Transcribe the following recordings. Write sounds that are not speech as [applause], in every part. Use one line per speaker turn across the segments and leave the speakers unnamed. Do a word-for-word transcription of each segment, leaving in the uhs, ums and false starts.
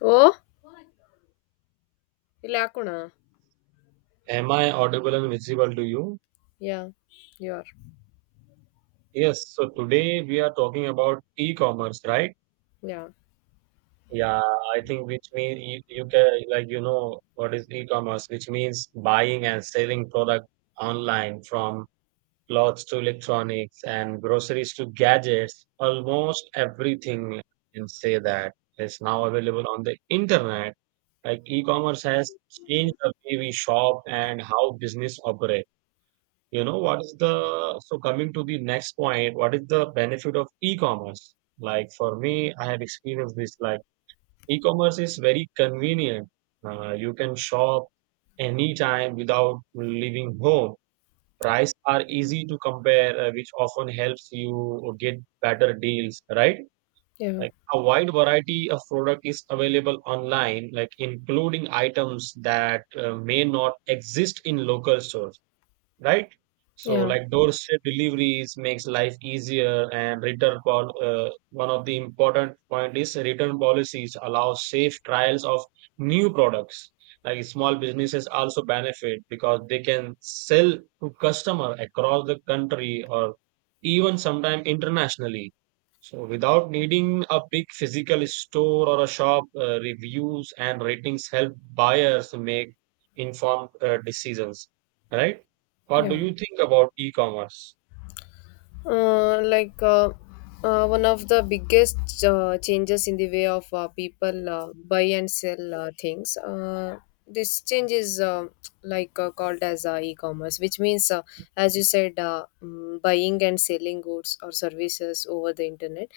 Oh, ಇಲ್ಲಿ ಹಾಕೋಣ
Am I audible and visible to you?
Yeah you are
Yes, so today we are talking about e-commerce, right?
Yeah
Yeah, I think which means you, you can, like, you know what is e-commerce, which means buying and selling product online from clothes to electronics and groceries to gadgets, almost everything you can say that is now available on the internet. Like e-commerce has changed the way we shop and how business operates. You know, what is the, so coming to the next point, what is the benefit of e-commerce? Like for me, I have experienced this. Like e-commerce is very convenient. Uh, you can shop anytime without leaving home. Price are easy to compare, uh, which often helps you get better deals, right?
Yeah
Like a wide variety of product is available online, like including items that uh, may not exist in local stores, right?
Yeah
So like doorstep deliveries makes life easier and return pol uh, one of the important point is return policies allow safe trials of new products. Like small businesses also benefit because they can sell to customer across the country or even sometime internationally. So without needing a big physical store or a shop, uh, reviews and ratings help buyers make informed uh, decisions, right? What do
yeah
you think about e-commerce?
Uh, like uh, uh, one of the biggest uh, changes in the way of uh, people uh, buy and sell uh, things. Uh, this change is uh, like uh, called as uh, e-commerce, which means, uh, as you said, uh, mm, buying and selling goods or services over the internet.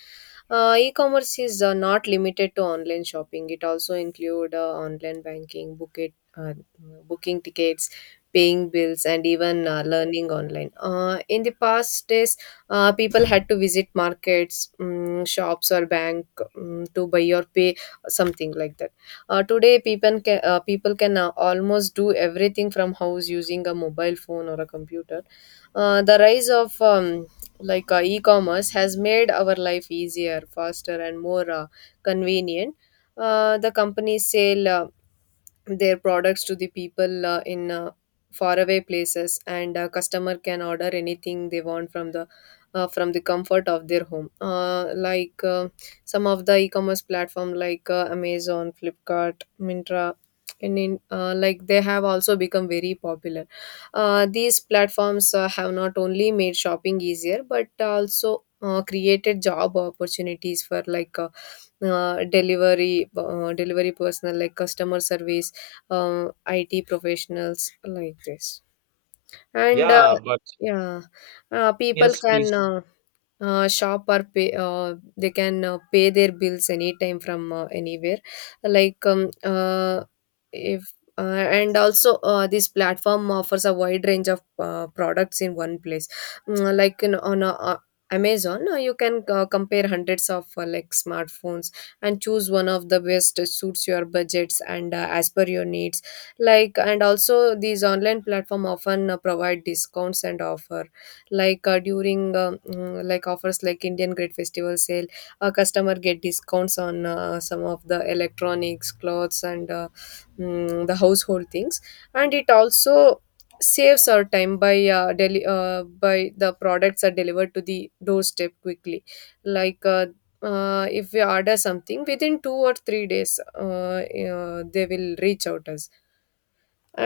Uh, e-commerce is uh, not limited to online shopping. It also include uh, online banking, book it, uh, booking tickets, paying bills, and even uh, learning online. Uh, in the past days uh, people had to visit markets, um, shops or bank, um, to buy or pay something like that. Uh, today people can uh, people can uh, almost do everything from house using a mobile phone or a computer. Uh, the rise of um, like uh, e-commerce has made our life easier, faster and more uh, convenient. Uh, the companies sell uh, their products to the people uh, in uh, faraway places and a customer can order anything they want from the uh, from the comfort of their home. Uh, like uh, some of the e-commerce platform like uh, amazon, flipkart, mintra and in, uh, like they have also become very popular. Uh, these platforms uh, have not only made shopping easier but also uh, created job opportunities for like uh, uh, delivery, uh, delivery personnel like customer service, uh, I T professionals like this. And uh,
Yeah, but
yeah, uh, People
yes,
can
please.
uh, uh, shop or pay. Uh, they can uh, pay their bills anytime from uh, anywhere. Like um, uh, if uh, And also uh, this platform offers a wide range of uh, products in one place. Mm, uh, like in, on a uh, amazon uh, you can uh, compare hundreds of uh, like smartphones and choose one of the best suits your budgets and uh, as per your needs. Like and also these online platform often uh, provide discounts and offer, like uh, during uh, mm, like offers like Indian Great Festival sale, a customer get discounts on uh, some of the electronics, clothes, and uh, mm, the household things, and it also saves our time by uh, deli- uh, by the products are delivered to the doorstep quickly. like uh, uh, if we order something within two or three days uh, uh, they will reach out us.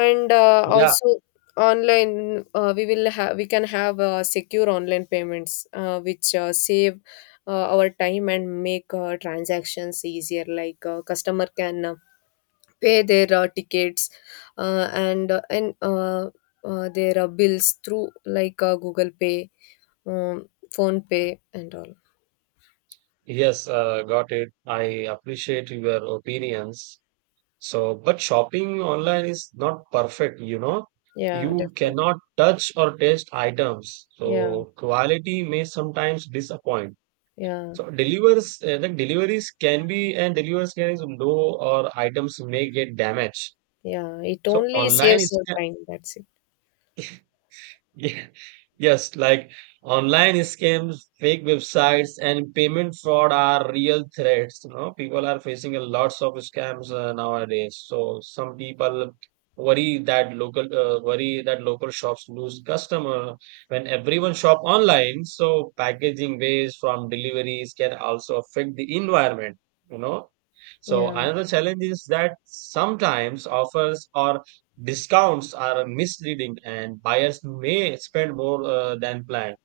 And uh,
Yeah,
also online, uh, we will have we can have uh, secure online payments uh, which uh, save uh, our time and make uh, transactions easier. Like uh, customer can uh, pay their uh, tickets uh, and uh, and uh, uh, their uh, bills through like uh, google pay, um, phone pay and all.
yes, uh, got it. I appreciate your opinions. So, but shopping online is not perfect, you know.
Yeah,
You
definitely.
cannot touch or taste items.
Yeah.
So, quality may sometimes disappoint.
Yeah.
So, delivers, uh, the deliveries can be, and deliveries can is low or items may get damaged.
Yeah, it
So,
only
online
saves
is.
your time, that's it.
Yeah. [laughs] Yes, like online scams, fake websites, and payment fraud are real threats. You know, people are facing a lots of scams uh, nowadays. So some people worry that local uh, worry that local shops lose customer when everyone shop online. So packaging waste from deliveries can also affect the environment. You know, so
Yeah.
another challenge is that sometimes offers or discounts are misleading and buyers may spend more uh, than planned.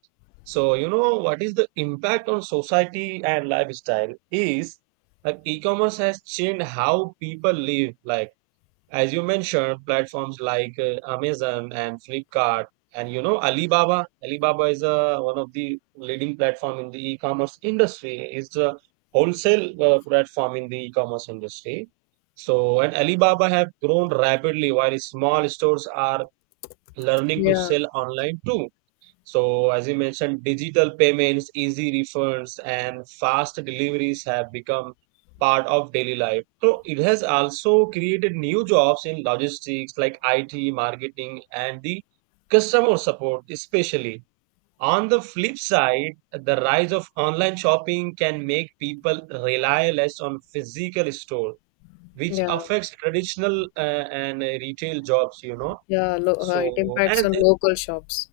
So you know what is the impact on society and lifestyle is like e-commerce has changed how people live, like as you mentioned, platforms like uh, Amazon and Flipkart and, you know, Alibaba. Alibaba is uh, one of the leading platform in the e-commerce industry. It's a wholesale uh, platform in the e-commerce industry. So and Alibaba have grown rapidly while small stores are learning to
Yeah.
sell online too. So, as you mentioned, digital payments, easy refunds, and fast deliveries have become part of daily life. So, it has also created new jobs in logistics like I T, marketing, and the customer support, especially. On the flip side, the rise of online shopping can make people rely less on physical store, which
Yeah,
affects traditional uh, and uh, retail jobs, you know.
Yeah, lo- uh, it
So,
impacts
and
on
uh,
local shops.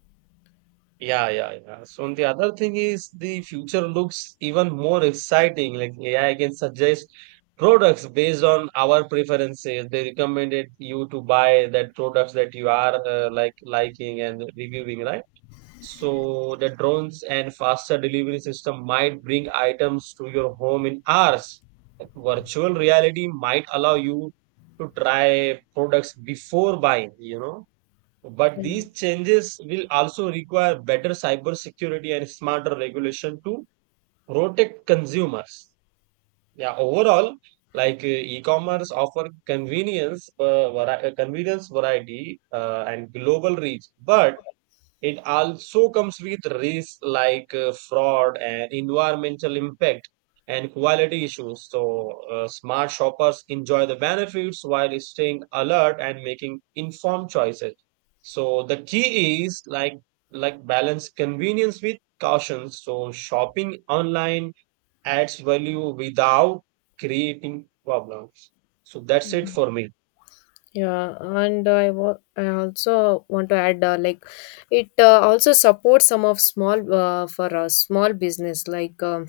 yeah, yeah, yeah. So and the other thing is the future looks even more exciting. Like A I can suggest products based on our preferences. They recommended you to buy that products that you are uh, like liking and reviewing, right? So the drones and faster delivery system might bring items to your home in hours. Virtual reality might allow you to try products before buying, you know? But
Mhm.
these changes will also require better cybersecurity and smarter regulation to protect consumers. Yeah, overall, like uh, e-commerce offer convenience, uh, vari- uh, convenience variety, uh, and global reach, but it also comes with risks like uh, fraud and environmental impact and quality issues. So, uh, smart shoppers enjoy the benefits while staying alert and making informed choices. So, the key is like like balance convenience with caution. So, shopping online adds value without creating problems. So, that's it for me.
Yeah, and I wa- I also want to add, uh, like it uh, also supports some of small, uh, for uh, small business. like um,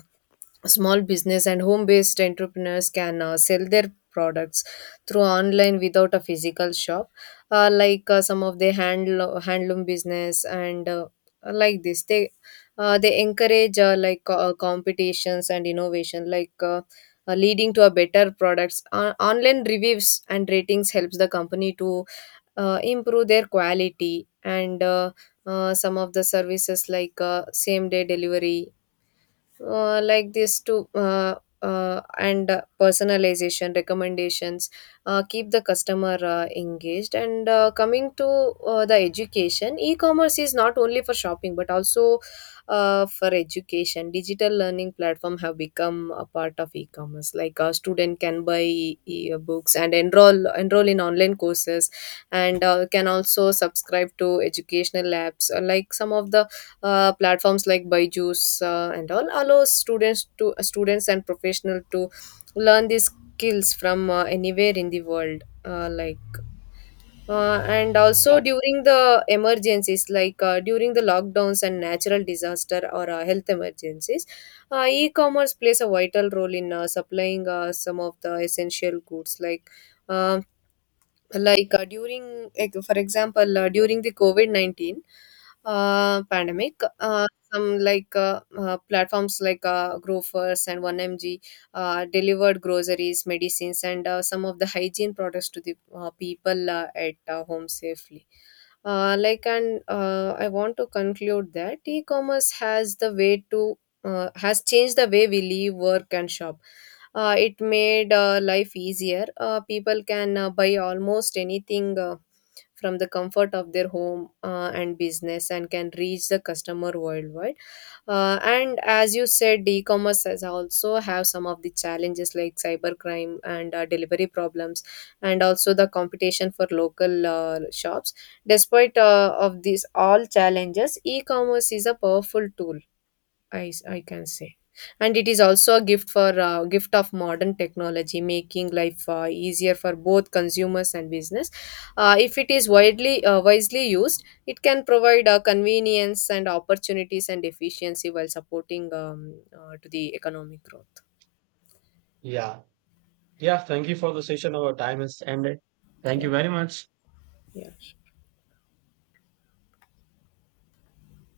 Small business and home based entrepreneurs can uh, sell their products through online without a physical shop. Uh, like uh, some of the hand handloom business and uh, like this they uh, they encourage uh, like uh, competitions and innovation, like uh, uh, leading to a better products. Uh, online reviews and ratings helps the company to uh, improve their quality and uh, uh, some of the services like uh, same day delivery, uh, like this to uh, uh, and uh, personalization recommendations uh, keep the customer uh, engaged and uh, coming to uh, the education. E-commerce is not only for shopping but also uh, for education. Digital learning platform have become a part of e-commerce. Like a student can buy e- books and enroll enroll in online courses, and uh, can also subscribe to educational apps. Uh, like some of the uh, platforms like Byju's uh, and all allow students to uh, students and professional to learn these skills from uh, anywhere in the world. Uh, like uh, and also
Yeah.
during the emergencies, like uh, during the lockdowns and natural disaster or uh, health emergencies, uh, e-commerce plays a vital role in uh, supplying uh, some of the essential goods. like um like uh, during like, for example, uh, during the covid nineteen uh, pandemic, uh, some like uh, uh, platforms like uh, grofers and one m g uh, delivered groceries, medicines and uh, some of the hygiene products to the uh, people uh, at uh, home safely. Uh, like and uh, I want to conclude that e-commerce has the way to uh, has changed the way we live, work and shop. Uh, it made uh, life easier. Uh, people can uh, buy almost anything uh, from the comfort of their home, uh, and business and can reach the customer worldwide. Uh, and as you said, e-commerce has also have some of the challenges like cybercrime and uh, delivery problems, and also the competition for local uh, shops. Despite uh, of these all challenges, e-commerce is a powerful tool, I I can say, and it is also a gift for uh, gift of modern technology, making life uh, easier for both consumers and business. Uh, if it is widely uh, wisely used, it can provide uh, convenience and opportunities and efficiency while supporting um, uh, to the economic growth.
Yeah. Yeah. Thank you for the session. Our time has ended. Thank
Yeah.
you very much.
Yeah.